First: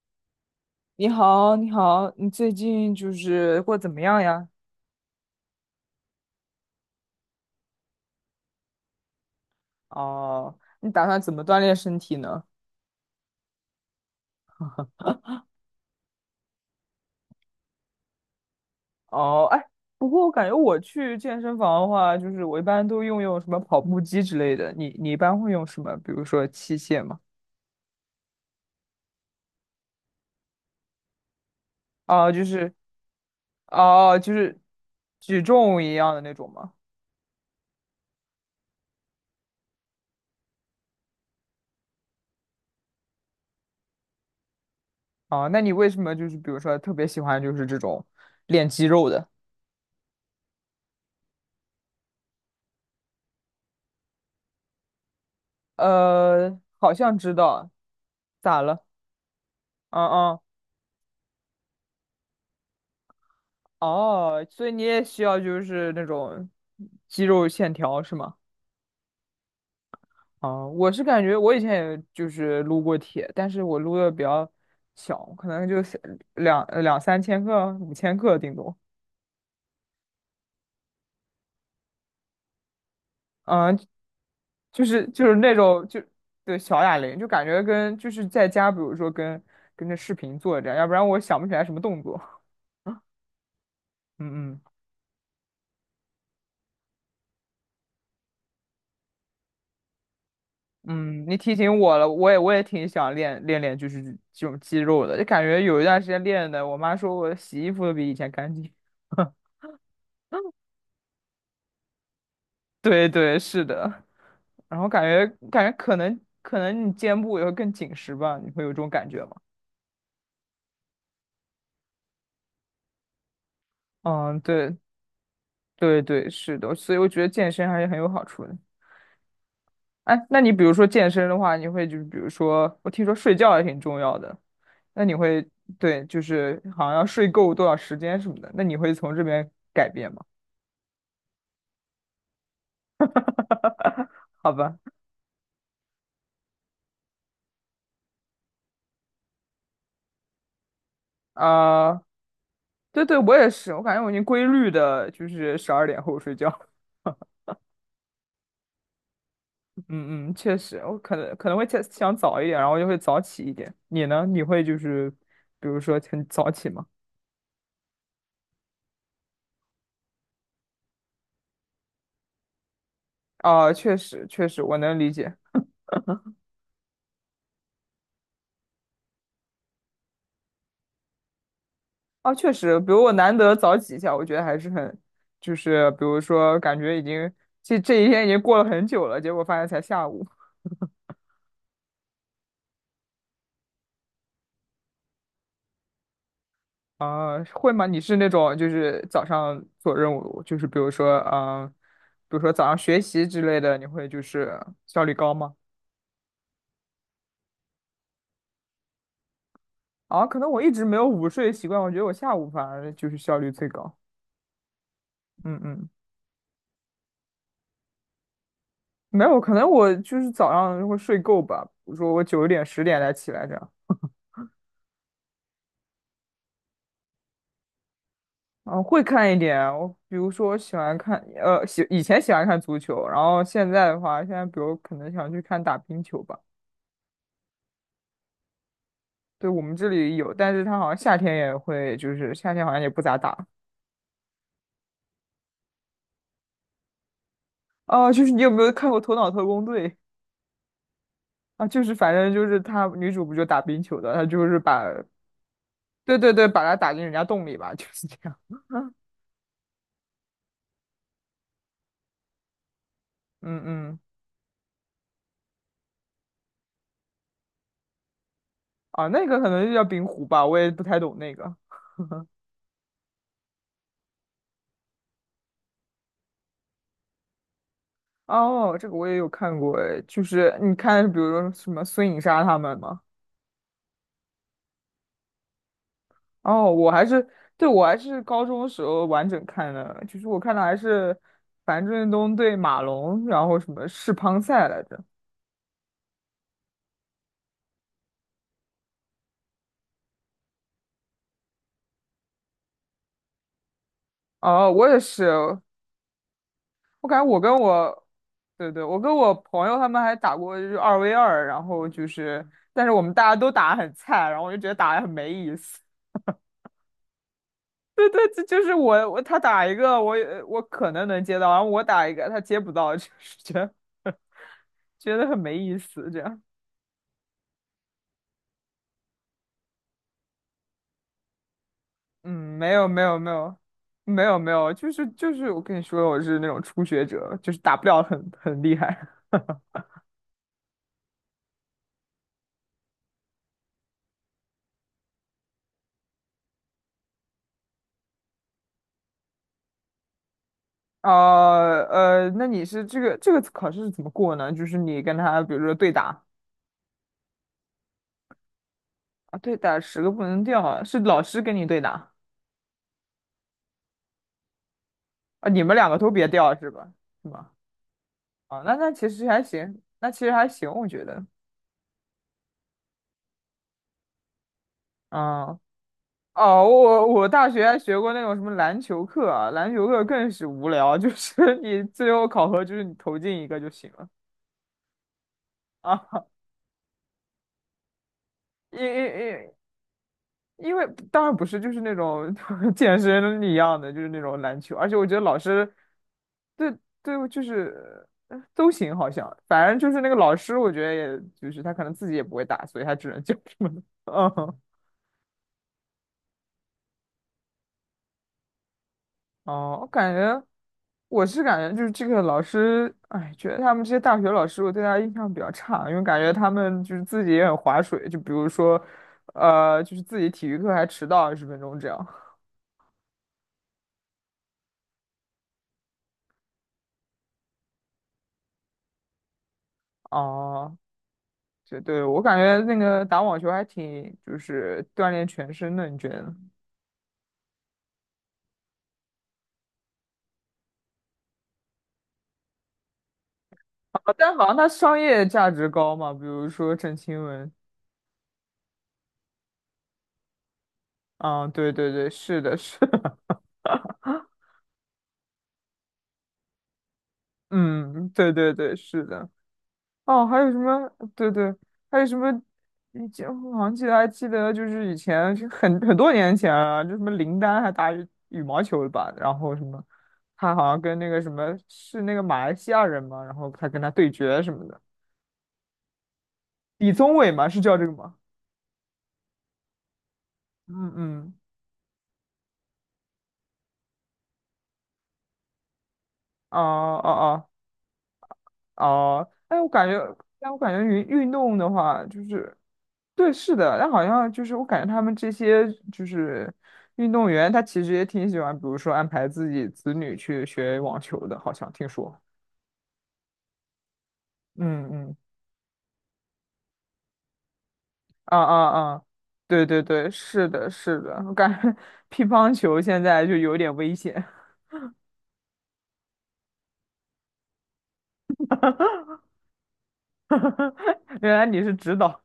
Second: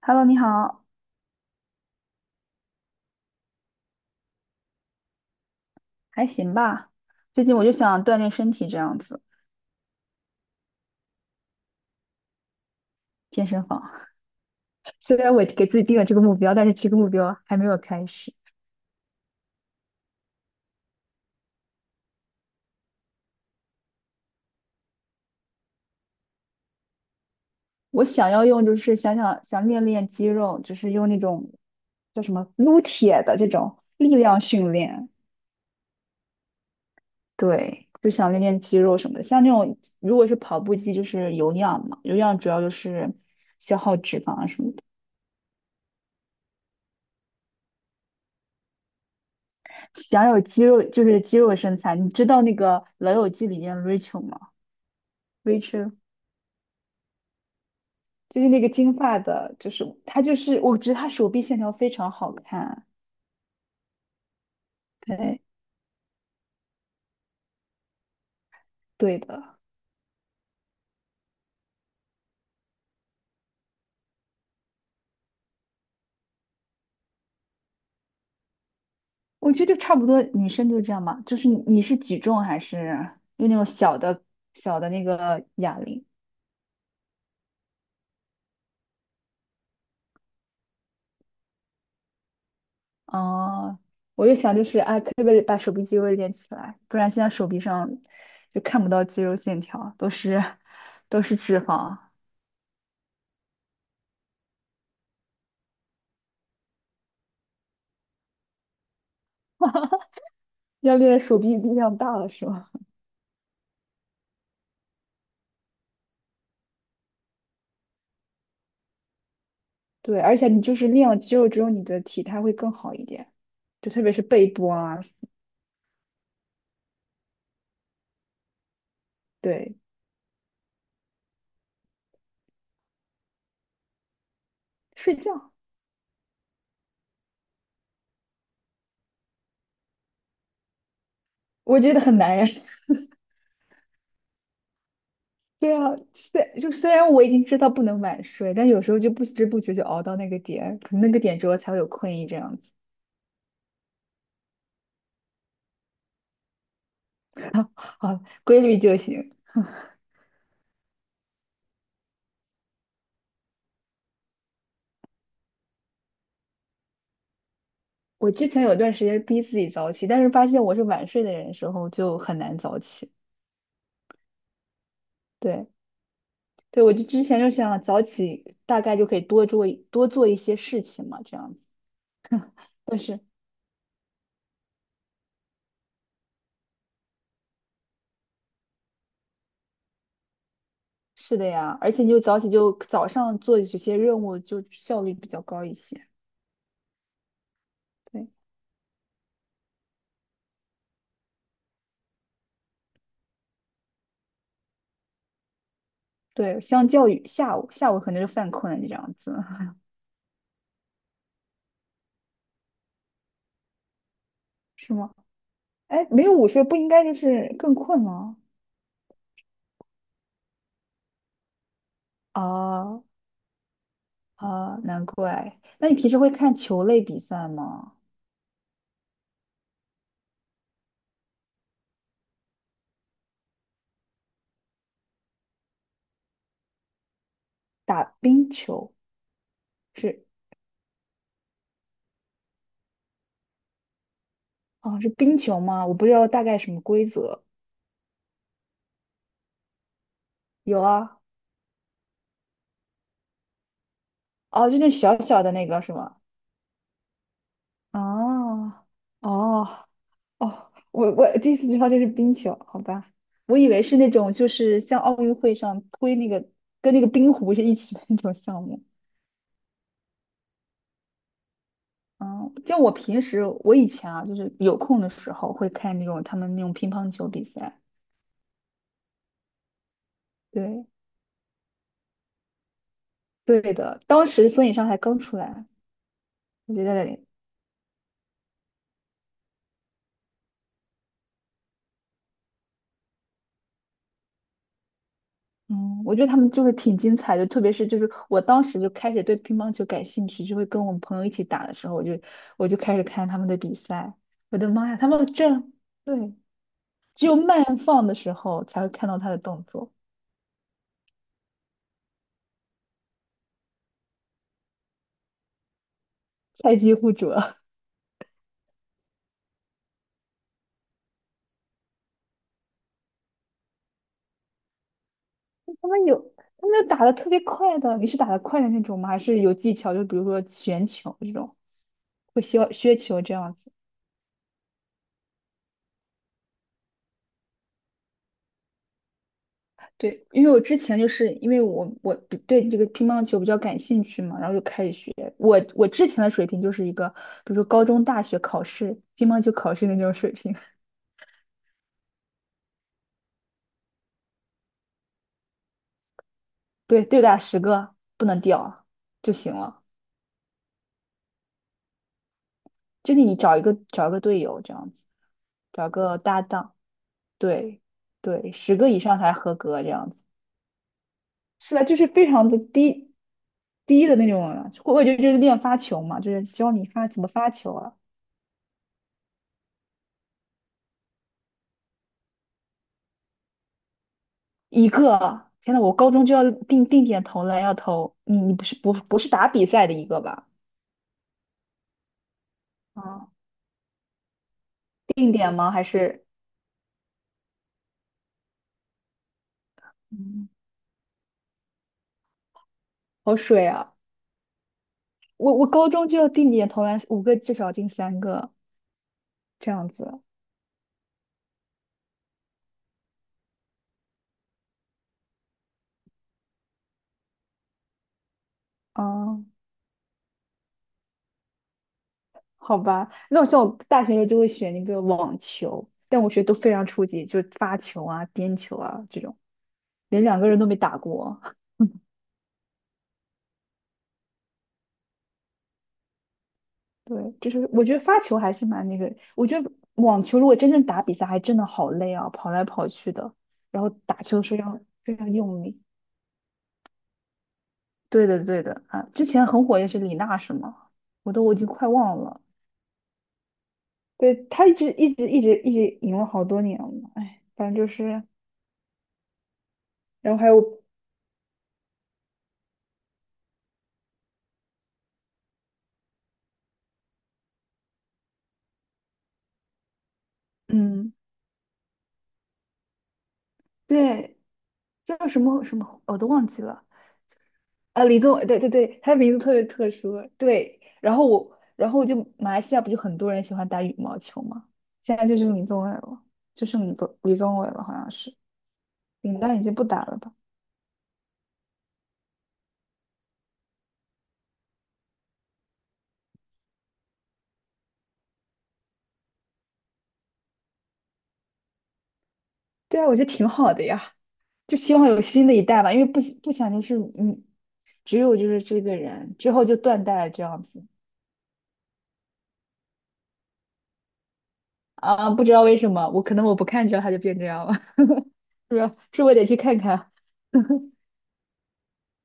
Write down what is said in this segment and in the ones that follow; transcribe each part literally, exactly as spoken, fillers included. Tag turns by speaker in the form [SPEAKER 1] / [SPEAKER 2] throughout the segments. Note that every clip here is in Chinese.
[SPEAKER 1] Hello，你好。
[SPEAKER 2] 你好，你好，你最近就是过得怎么样呀？
[SPEAKER 1] 还行吧？最近我就想锻炼身体，这样子，
[SPEAKER 2] 哦，你打算怎么锻炼身体呢？
[SPEAKER 1] 健身房。虽然我给自己定了这个目标，但是这个目标还没有开始。
[SPEAKER 2] 哦，哎，不过我感觉我去健身房的话，就是我一般都用用什么跑步机之类的。你你一般会用什么？比如说器械吗？
[SPEAKER 1] 我想要用，就是想想想练练肌肉，就是用那种叫
[SPEAKER 2] 哦，
[SPEAKER 1] 什
[SPEAKER 2] 就
[SPEAKER 1] 么
[SPEAKER 2] 是
[SPEAKER 1] 撸铁的这种力
[SPEAKER 2] 哦，就
[SPEAKER 1] 量
[SPEAKER 2] 是
[SPEAKER 1] 训练。
[SPEAKER 2] 举重一样的那种吗？
[SPEAKER 1] 对，就想练练肌肉什么的。像那种如果是跑步机，就是有氧嘛，有氧主要就是消耗脂肪啊什么的。
[SPEAKER 2] 哦，那你为什么就是比如说特别喜欢就是这种练肌肉的？
[SPEAKER 1] 想有肌肉，就是肌肉身材。你知道那个《老友记》里面 Rachel 吗？Rachel
[SPEAKER 2] 呃，好像知道。
[SPEAKER 1] 就是那
[SPEAKER 2] 咋
[SPEAKER 1] 个
[SPEAKER 2] 了？
[SPEAKER 1] 金发的，就是
[SPEAKER 2] 嗯
[SPEAKER 1] 他就
[SPEAKER 2] 嗯。
[SPEAKER 1] 是我觉得他手臂线条非常好看。
[SPEAKER 2] 哦，所以你也需要
[SPEAKER 1] 对，
[SPEAKER 2] 就是那种肌肉线条是吗？
[SPEAKER 1] 对的，
[SPEAKER 2] 哦，我是感觉我以前也就是撸过铁，但是我撸的比较小，可能就是两两三千克、五千克顶多。
[SPEAKER 1] 我觉得就差不多，女生就这样嘛。就是你你是举重还是用那种
[SPEAKER 2] 嗯，
[SPEAKER 1] 小的小
[SPEAKER 2] 就
[SPEAKER 1] 的那
[SPEAKER 2] 是就是
[SPEAKER 1] 个
[SPEAKER 2] 那
[SPEAKER 1] 哑
[SPEAKER 2] 种就
[SPEAKER 1] 铃？
[SPEAKER 2] 对小哑铃，就感觉跟就是在家，比如说跟跟着视频做这样，要不然我想不起来什么动作。
[SPEAKER 1] 哦，我就
[SPEAKER 2] 嗯
[SPEAKER 1] 想
[SPEAKER 2] 嗯
[SPEAKER 1] 就是啊，可不可以把手臂肌肉练起来？不然现在手臂上就看不到肌肉线条，都是都
[SPEAKER 2] 嗯，你
[SPEAKER 1] 是
[SPEAKER 2] 提
[SPEAKER 1] 脂
[SPEAKER 2] 醒我
[SPEAKER 1] 肪。
[SPEAKER 2] 了，我也我也挺想练练练，就是这种肌肉的，就感觉有一段时间练的，我妈说我洗衣服都比以前干净。
[SPEAKER 1] 要练手臂力量大了是吧？
[SPEAKER 2] 对对，是的。然后感觉感觉可能可能你肩部也会更紧实吧，你会有这种感觉吗？
[SPEAKER 1] 对，而且你就是练了肌肉之后，你的体态会更好一点。就特别是
[SPEAKER 2] 嗯，
[SPEAKER 1] 背部
[SPEAKER 2] 对
[SPEAKER 1] 啊。
[SPEAKER 2] 对对，是的，所以我觉得健身还是很有好处的。
[SPEAKER 1] 对，
[SPEAKER 2] 哎，那你比如说健身的话，你会就是比如说，我听说睡觉也挺重要的，那你
[SPEAKER 1] 睡
[SPEAKER 2] 会，
[SPEAKER 1] 觉，
[SPEAKER 2] 对，就是好像要睡够多少时间什么的，那你会从这边改变吗？
[SPEAKER 1] 我觉得很难呀。
[SPEAKER 2] 好吧。
[SPEAKER 1] 对啊，虽就虽然我已经知道不能晚睡，但有时候就不知不觉就熬到那个点，可能那个点之后才会有
[SPEAKER 2] 啊，
[SPEAKER 1] 困意这样子。
[SPEAKER 2] 对对，我也是，我感觉我已经规律的，就是十二点后睡觉。
[SPEAKER 1] 啊，规律就行。
[SPEAKER 2] 嗯嗯，确实，我可能可能会想想早一点，然后就会早起一点。你呢？你会就是，比如说很早起吗？
[SPEAKER 1] 我之前有段时间逼自己早起，但是发现我是晚睡的人的时候就很难早起。
[SPEAKER 2] 啊，确实确实，我能理解。
[SPEAKER 1] 对，对，我就之前就想早起大概就可以多做一多做一些事情嘛，这样子。
[SPEAKER 2] 啊，确实，比
[SPEAKER 1] 但
[SPEAKER 2] 如我
[SPEAKER 1] 是
[SPEAKER 2] 难得早起一下，我觉得还是很，就是比如说感觉已经这这一天已经过了很久了，结果发现才下午。
[SPEAKER 1] 是的呀，而且你就早起就早上做这些任务就效率比较高一些。
[SPEAKER 2] 啊，会吗？你是那
[SPEAKER 1] 对。
[SPEAKER 2] 种就是早上做任务，就是比如说啊，比如说早上学习之类的，你会就是效率高吗？
[SPEAKER 1] 对，相较于下午，下午可能就犯困了，你这样子。
[SPEAKER 2] 啊，可能我一直没有午睡习惯，我觉得我下午反而就是效率最高。
[SPEAKER 1] 是吗？
[SPEAKER 2] 嗯嗯，
[SPEAKER 1] 哎，没有午睡不应该就是更困吗？
[SPEAKER 2] 没有，可能我就是早上会睡够吧，比如说我九点十点
[SPEAKER 1] 哦
[SPEAKER 2] 才起来这样。
[SPEAKER 1] 哦，难怪。那你平时会看球类比赛吗？
[SPEAKER 2] 啊，会看一点啊，我比如说我喜欢看，呃，喜以前喜欢看足球，然后现在的话，现在比如可能想去看打冰球吧。
[SPEAKER 1] 打冰球
[SPEAKER 2] 对，我们这里
[SPEAKER 1] 是。
[SPEAKER 2] 有，但是他好像夏天也会，就是夏天好像也不咋打。
[SPEAKER 1] 哦，是冰球吗？我不知道大概什么规则。
[SPEAKER 2] 哦，就是你有没有看过《头脑特工队》
[SPEAKER 1] 有啊。
[SPEAKER 2] 啊？就是反正就是她女主不就打冰球的，她就是
[SPEAKER 1] 哦，就
[SPEAKER 2] 把，
[SPEAKER 1] 那小小的那个是吗？
[SPEAKER 2] 对对对，把她打进人家洞里吧，就是这样。
[SPEAKER 1] 哦哦哦，我我第一次知道这是冰球，好吧。我
[SPEAKER 2] 嗯
[SPEAKER 1] 以为是
[SPEAKER 2] 嗯。
[SPEAKER 1] 那种就是像奥运会上推那个跟那个冰壶是一起的那种项目。
[SPEAKER 2] 啊，那个可能就叫冰壶吧，我也不太懂那个。
[SPEAKER 1] 嗯，就我平时我以前啊，就是有空的时候会看那种他们那种乒乓球比赛。
[SPEAKER 2] 哦，这个我也有看过，哎，就是你
[SPEAKER 1] 对，
[SPEAKER 2] 看，比如说什么孙颖莎他们吗？
[SPEAKER 1] 对的，当时孙颖莎才刚出来，
[SPEAKER 2] 哦，
[SPEAKER 1] 我觉
[SPEAKER 2] 我还
[SPEAKER 1] 得。
[SPEAKER 2] 是，对，我还是高中的时候完整看的，就是我看的还是樊振东对马龙，然后什么世乒赛来着。
[SPEAKER 1] 嗯，我觉得他们就是挺精彩的，特别是就是我当时就开始对乒乓球感兴趣，就会跟我们朋友一起打的时候，我就我就开始看他们的比赛。我的
[SPEAKER 2] 哦，我
[SPEAKER 1] 妈呀，
[SPEAKER 2] 也
[SPEAKER 1] 他
[SPEAKER 2] 是，
[SPEAKER 1] 们这，对，
[SPEAKER 2] 我感
[SPEAKER 1] 只
[SPEAKER 2] 觉
[SPEAKER 1] 有
[SPEAKER 2] 我跟
[SPEAKER 1] 慢
[SPEAKER 2] 我，
[SPEAKER 1] 放的时候
[SPEAKER 2] 对
[SPEAKER 1] 才
[SPEAKER 2] 对，
[SPEAKER 1] 会
[SPEAKER 2] 我
[SPEAKER 1] 看
[SPEAKER 2] 跟
[SPEAKER 1] 到他
[SPEAKER 2] 我
[SPEAKER 1] 的动
[SPEAKER 2] 朋友他
[SPEAKER 1] 作，
[SPEAKER 2] 们还打过就是二 v 二，然后就是，但是我们大家都打得很菜，然后我就觉得打得很没意思。
[SPEAKER 1] 菜鸡互啄。
[SPEAKER 2] 对对，这就是我我他打一个我也我可能能接到，然后我打一个他接不到，就是觉得觉得很没意
[SPEAKER 1] 他们
[SPEAKER 2] 思
[SPEAKER 1] 有
[SPEAKER 2] 这样。
[SPEAKER 1] 他们有打的特别快的，你是打的快的那种吗？还是有技巧？就比如说旋球这种，
[SPEAKER 2] 嗯，
[SPEAKER 1] 会
[SPEAKER 2] 没
[SPEAKER 1] 削
[SPEAKER 2] 有
[SPEAKER 1] 削
[SPEAKER 2] 没有
[SPEAKER 1] 球
[SPEAKER 2] 没
[SPEAKER 1] 这样
[SPEAKER 2] 有
[SPEAKER 1] 子。
[SPEAKER 2] 没有没有，就是就是我跟你说，我是那种初学者，就是打不了很很厉害。
[SPEAKER 1] 对，因为我之前就是因为我我比对这个乒乓球比较感兴趣嘛，然后就开始学。我我之前的水平就是一个，比如说高中、大学考试乒乓球考试那种水平。
[SPEAKER 2] 呃呃，那你是这个这个考试是怎么过呢？就是你跟他，比如说对打
[SPEAKER 1] 对，对打十个不能掉就
[SPEAKER 2] 啊，对
[SPEAKER 1] 行
[SPEAKER 2] 打
[SPEAKER 1] 了。
[SPEAKER 2] 十个不能掉啊，是老师跟你对打
[SPEAKER 1] 就是你找一个找一个队友这样子，
[SPEAKER 2] 啊，你们
[SPEAKER 1] 找
[SPEAKER 2] 两个都
[SPEAKER 1] 个
[SPEAKER 2] 别
[SPEAKER 1] 搭
[SPEAKER 2] 掉是
[SPEAKER 1] 档。
[SPEAKER 2] 吧？是吗？
[SPEAKER 1] 对对，
[SPEAKER 2] 啊，那
[SPEAKER 1] 十个
[SPEAKER 2] 那
[SPEAKER 1] 以
[SPEAKER 2] 其
[SPEAKER 1] 上
[SPEAKER 2] 实
[SPEAKER 1] 才
[SPEAKER 2] 还
[SPEAKER 1] 合
[SPEAKER 2] 行，
[SPEAKER 1] 格这样
[SPEAKER 2] 那
[SPEAKER 1] 子。
[SPEAKER 2] 其实还行，我觉得。
[SPEAKER 1] 是啊，就是非常的低低的那种了。我觉得就是练
[SPEAKER 2] 嗯。
[SPEAKER 1] 发球嘛，就是
[SPEAKER 2] 哦，
[SPEAKER 1] 教你
[SPEAKER 2] 我
[SPEAKER 1] 发怎
[SPEAKER 2] 我
[SPEAKER 1] 么
[SPEAKER 2] 大
[SPEAKER 1] 发
[SPEAKER 2] 学
[SPEAKER 1] 球
[SPEAKER 2] 还
[SPEAKER 1] 啊。
[SPEAKER 2] 学过那种什么篮球课啊，篮球课更是无聊，就是 你最后考核就是你投进一个就行了。
[SPEAKER 1] 一个，天呐，我
[SPEAKER 2] 啊，
[SPEAKER 1] 高中就要定定点投篮，要投你你不是
[SPEAKER 2] 因因
[SPEAKER 1] 不不是打
[SPEAKER 2] 因
[SPEAKER 1] 比赛的一个吧？
[SPEAKER 2] 因为当然不是，就是那种 健
[SPEAKER 1] 啊，
[SPEAKER 2] 身一样的，就是那种篮球，而且我觉得
[SPEAKER 1] 定
[SPEAKER 2] 老
[SPEAKER 1] 点吗？
[SPEAKER 2] 师
[SPEAKER 1] 还是
[SPEAKER 2] 对对就是呃都行，好像反正就是那个老
[SPEAKER 1] 嗯，
[SPEAKER 2] 师，我觉得也就是他可能自己也不会打，所以他只能教
[SPEAKER 1] 好
[SPEAKER 2] 什
[SPEAKER 1] 水
[SPEAKER 2] 么的。
[SPEAKER 1] 啊？
[SPEAKER 2] 嗯。
[SPEAKER 1] 我我高中就要定点投篮五个，至少进三个这
[SPEAKER 2] 哦，
[SPEAKER 1] 样
[SPEAKER 2] 我感
[SPEAKER 1] 子。
[SPEAKER 2] 觉我是感觉就是这个老师，哎，觉得他们这些大学老师，我对他印象比较差，因为感觉他们就是自己也很划水，就比如说，
[SPEAKER 1] 啊，
[SPEAKER 2] 呃，就是自己体育课还迟到二十分钟这样。
[SPEAKER 1] 好吧，那我像我大学时候就会选那个网球，但我学都非常初级，就是发球啊、颠球啊这种，连两个人都没
[SPEAKER 2] 哦，
[SPEAKER 1] 打过。
[SPEAKER 2] 对对，我感觉那个打网球还挺就是锻炼全身的，你觉得呢？
[SPEAKER 1] 对，就是我觉得发球还是蛮那个，我觉得网球如果真正打比赛，还真的好累啊，跑来跑去的，然后
[SPEAKER 2] 啊，
[SPEAKER 1] 打
[SPEAKER 2] 但
[SPEAKER 1] 球
[SPEAKER 2] 好像
[SPEAKER 1] 是
[SPEAKER 2] 它
[SPEAKER 1] 要
[SPEAKER 2] 商
[SPEAKER 1] 非
[SPEAKER 2] 业
[SPEAKER 1] 常
[SPEAKER 2] 价
[SPEAKER 1] 用
[SPEAKER 2] 值
[SPEAKER 1] 力。
[SPEAKER 2] 高嘛，比如说郑钦文。
[SPEAKER 1] 对的，对的啊，之前很火也是李娜是吗？我都
[SPEAKER 2] 啊，
[SPEAKER 1] 我已经
[SPEAKER 2] 对
[SPEAKER 1] 快
[SPEAKER 2] 对对，
[SPEAKER 1] 忘了。
[SPEAKER 2] 是的，是的。
[SPEAKER 1] 对，她一直一直一直一直赢了好多年了，哎，反正就
[SPEAKER 2] 嗯，
[SPEAKER 1] 是，
[SPEAKER 2] 对对对，是的。哦，
[SPEAKER 1] 然
[SPEAKER 2] 还
[SPEAKER 1] 后还
[SPEAKER 2] 有什
[SPEAKER 1] 有
[SPEAKER 2] 么？对对，还有什么？以前我好像记得还记得，就是以前就很很多年前啊，就什么林丹还打羽羽毛球的吧，然后什么，他好像跟那
[SPEAKER 1] 嗯，
[SPEAKER 2] 个什么是那个马来西亚人嘛，然后他跟他对
[SPEAKER 1] 对，
[SPEAKER 2] 决什么的。
[SPEAKER 1] 叫什么什么我都忘记了。
[SPEAKER 2] 李宗伟嘛，是叫这个
[SPEAKER 1] 啊，
[SPEAKER 2] 吗？
[SPEAKER 1] 李宗伟，对对对，他的名字特别特殊，对。
[SPEAKER 2] 嗯
[SPEAKER 1] 然后
[SPEAKER 2] 嗯。
[SPEAKER 1] 我，然后我就马来西亚不就很多人喜欢打羽毛球吗？现在就是李宗伟了，
[SPEAKER 2] 哦
[SPEAKER 1] 就剩李宗李
[SPEAKER 2] 哦
[SPEAKER 1] 宗伟了，好像是。
[SPEAKER 2] 哦哦，
[SPEAKER 1] 林丹
[SPEAKER 2] 哎，
[SPEAKER 1] 已
[SPEAKER 2] 我
[SPEAKER 1] 经不
[SPEAKER 2] 感觉，
[SPEAKER 1] 打了吧？
[SPEAKER 2] 但我感觉运运动的话，就是对，是的，但好像就是我感觉他们这些就是运动员，他其实也挺喜欢，比如说安排自己子女去学网球的，好像听说。
[SPEAKER 1] 对啊，我觉得挺好的呀，就
[SPEAKER 2] 嗯
[SPEAKER 1] 希望
[SPEAKER 2] 嗯。
[SPEAKER 1] 有新的一代吧，因为不不想就是嗯，只有
[SPEAKER 2] 啊
[SPEAKER 1] 就是
[SPEAKER 2] 啊
[SPEAKER 1] 这个
[SPEAKER 2] 啊，
[SPEAKER 1] 人之后
[SPEAKER 2] 对
[SPEAKER 1] 就
[SPEAKER 2] 对
[SPEAKER 1] 断
[SPEAKER 2] 对，
[SPEAKER 1] 代了这
[SPEAKER 2] 是
[SPEAKER 1] 样
[SPEAKER 2] 的，
[SPEAKER 1] 子。
[SPEAKER 2] 是的，我感觉 乒乓球现在就有点危险。
[SPEAKER 1] 啊，不知道为什么，我可能我不看着他就变这样了，是不是？是我得去看看。
[SPEAKER 2] 原来你是指导。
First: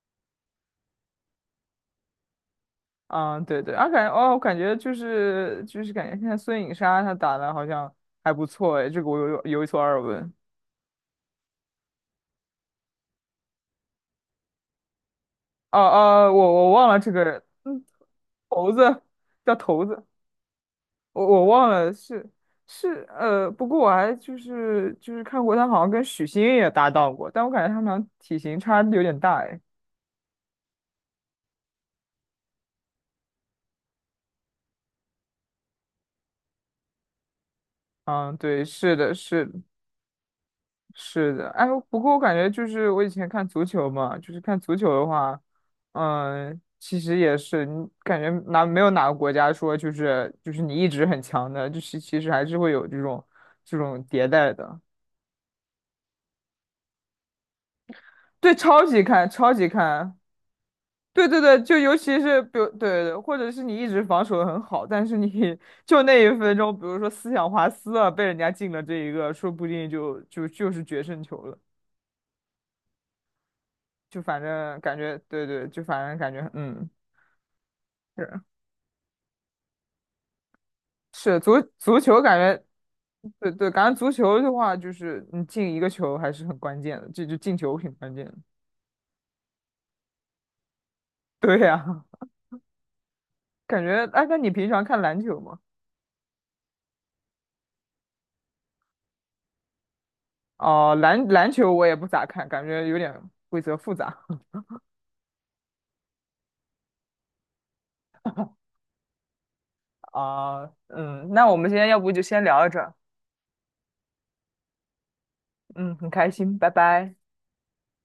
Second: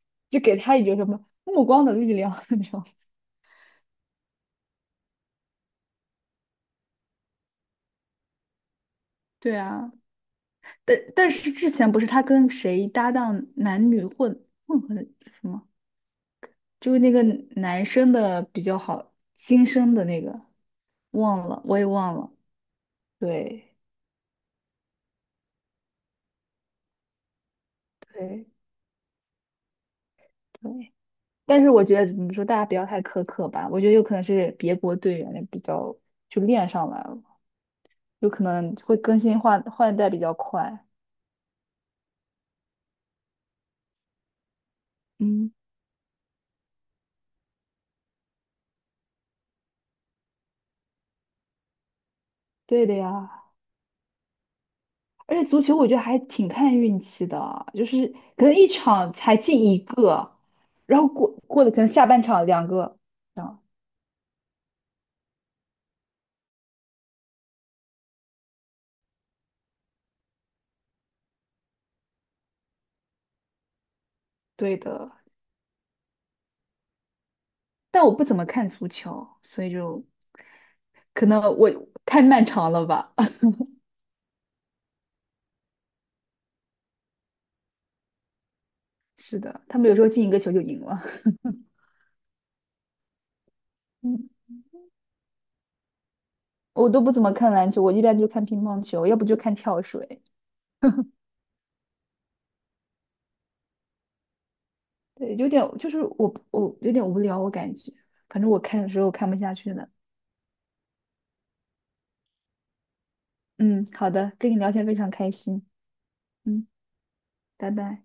[SPEAKER 1] 就给他一种什么目光的力量 那种。
[SPEAKER 2] 啊，对对。啊，感觉哦，我感觉就是就是感觉现在孙颖莎她打的好像还不错哎，这个我有
[SPEAKER 1] 对
[SPEAKER 2] 有一所
[SPEAKER 1] 啊，
[SPEAKER 2] 耳闻。
[SPEAKER 1] 但但是之前不是他跟谁搭档男女混混合的什么？
[SPEAKER 2] 哦，哦，我我忘
[SPEAKER 1] 就是
[SPEAKER 2] 了
[SPEAKER 1] 那
[SPEAKER 2] 这
[SPEAKER 1] 个
[SPEAKER 2] 个人。嗯，
[SPEAKER 1] 男生的比
[SPEAKER 2] 头
[SPEAKER 1] 较
[SPEAKER 2] 子
[SPEAKER 1] 好，
[SPEAKER 2] 叫
[SPEAKER 1] 新
[SPEAKER 2] 头
[SPEAKER 1] 生的
[SPEAKER 2] 子，
[SPEAKER 1] 那个
[SPEAKER 2] 我我
[SPEAKER 1] 忘了，
[SPEAKER 2] 忘
[SPEAKER 1] 我也
[SPEAKER 2] 了。
[SPEAKER 1] 忘
[SPEAKER 2] 是
[SPEAKER 1] 了。
[SPEAKER 2] 是呃，不
[SPEAKER 1] 对
[SPEAKER 2] 过我还就是就是看过他好像跟许昕也搭档过，但我感觉他们俩体
[SPEAKER 1] 对
[SPEAKER 2] 型差的有点大哎。
[SPEAKER 1] 对，但是我觉得怎么说，大家不要太苛刻吧。我觉得有可能是别国队员的比较就练上来了，有
[SPEAKER 2] 嗯，
[SPEAKER 1] 可
[SPEAKER 2] 对，
[SPEAKER 1] 能
[SPEAKER 2] 是
[SPEAKER 1] 会
[SPEAKER 2] 的，
[SPEAKER 1] 更新
[SPEAKER 2] 是的
[SPEAKER 1] 换换代比较快。
[SPEAKER 2] 是的。哎，不过我感觉就是我以前看足球嘛，就是看足球的话，
[SPEAKER 1] 嗯，
[SPEAKER 2] 嗯，其实也是，你感觉哪没有哪个国家说就是就是你一直很强的，就是其实还是会
[SPEAKER 1] 对
[SPEAKER 2] 有
[SPEAKER 1] 的
[SPEAKER 2] 这种
[SPEAKER 1] 呀。
[SPEAKER 2] 这种迭代的。
[SPEAKER 1] 而且足球我觉得还挺看运气的，就是可
[SPEAKER 2] 对，
[SPEAKER 1] 能一
[SPEAKER 2] 超级
[SPEAKER 1] 场
[SPEAKER 2] 看，
[SPEAKER 1] 才
[SPEAKER 2] 超
[SPEAKER 1] 进
[SPEAKER 2] 级
[SPEAKER 1] 一
[SPEAKER 2] 看。
[SPEAKER 1] 个，然后
[SPEAKER 2] 对
[SPEAKER 1] 过
[SPEAKER 2] 对对，
[SPEAKER 1] 过了
[SPEAKER 2] 就
[SPEAKER 1] 可能
[SPEAKER 2] 尤
[SPEAKER 1] 下
[SPEAKER 2] 其
[SPEAKER 1] 半
[SPEAKER 2] 是
[SPEAKER 1] 场
[SPEAKER 2] 比如
[SPEAKER 1] 两
[SPEAKER 2] 对
[SPEAKER 1] 个，
[SPEAKER 2] 对，对或
[SPEAKER 1] 这
[SPEAKER 2] 者是
[SPEAKER 1] 样
[SPEAKER 2] 你一直防守得很好，但是你 就那一分钟，比如说思想滑丝了，被人家进了这一个，说不定就就就是决胜球了。就反
[SPEAKER 1] 对
[SPEAKER 2] 正感
[SPEAKER 1] 的。
[SPEAKER 2] 觉，对对，就反正感觉，嗯。
[SPEAKER 1] 但我不怎
[SPEAKER 2] 是
[SPEAKER 1] 么看足球，所以就可
[SPEAKER 2] 是
[SPEAKER 1] 能
[SPEAKER 2] 足
[SPEAKER 1] 我
[SPEAKER 2] 足球
[SPEAKER 1] 太
[SPEAKER 2] 感
[SPEAKER 1] 漫
[SPEAKER 2] 觉，
[SPEAKER 1] 长了吧。
[SPEAKER 2] 对对，感觉足球的话，就是你进一个球还是很关键的，这就进球挺关键的。
[SPEAKER 1] 是的，他们有时候进一个球就赢了。
[SPEAKER 2] 对呀。感 觉哎，
[SPEAKER 1] 嗯，
[SPEAKER 2] 那你平常看篮球吗？
[SPEAKER 1] 我都不怎么看篮球，我一般就看乒乓球，要不就看跳水。
[SPEAKER 2] 哦，篮篮球我也不咋看，感觉有点规则复杂。
[SPEAKER 1] 对，有点就是我我有点无聊，我感觉，反正我看的时候看不下去了。
[SPEAKER 2] 啊。嗯，那我们今天要不就先聊到这儿。
[SPEAKER 1] 嗯，好的，跟你聊天非常开心。
[SPEAKER 2] 嗯，很开心，
[SPEAKER 1] 嗯，
[SPEAKER 2] 拜拜。
[SPEAKER 1] 拜拜。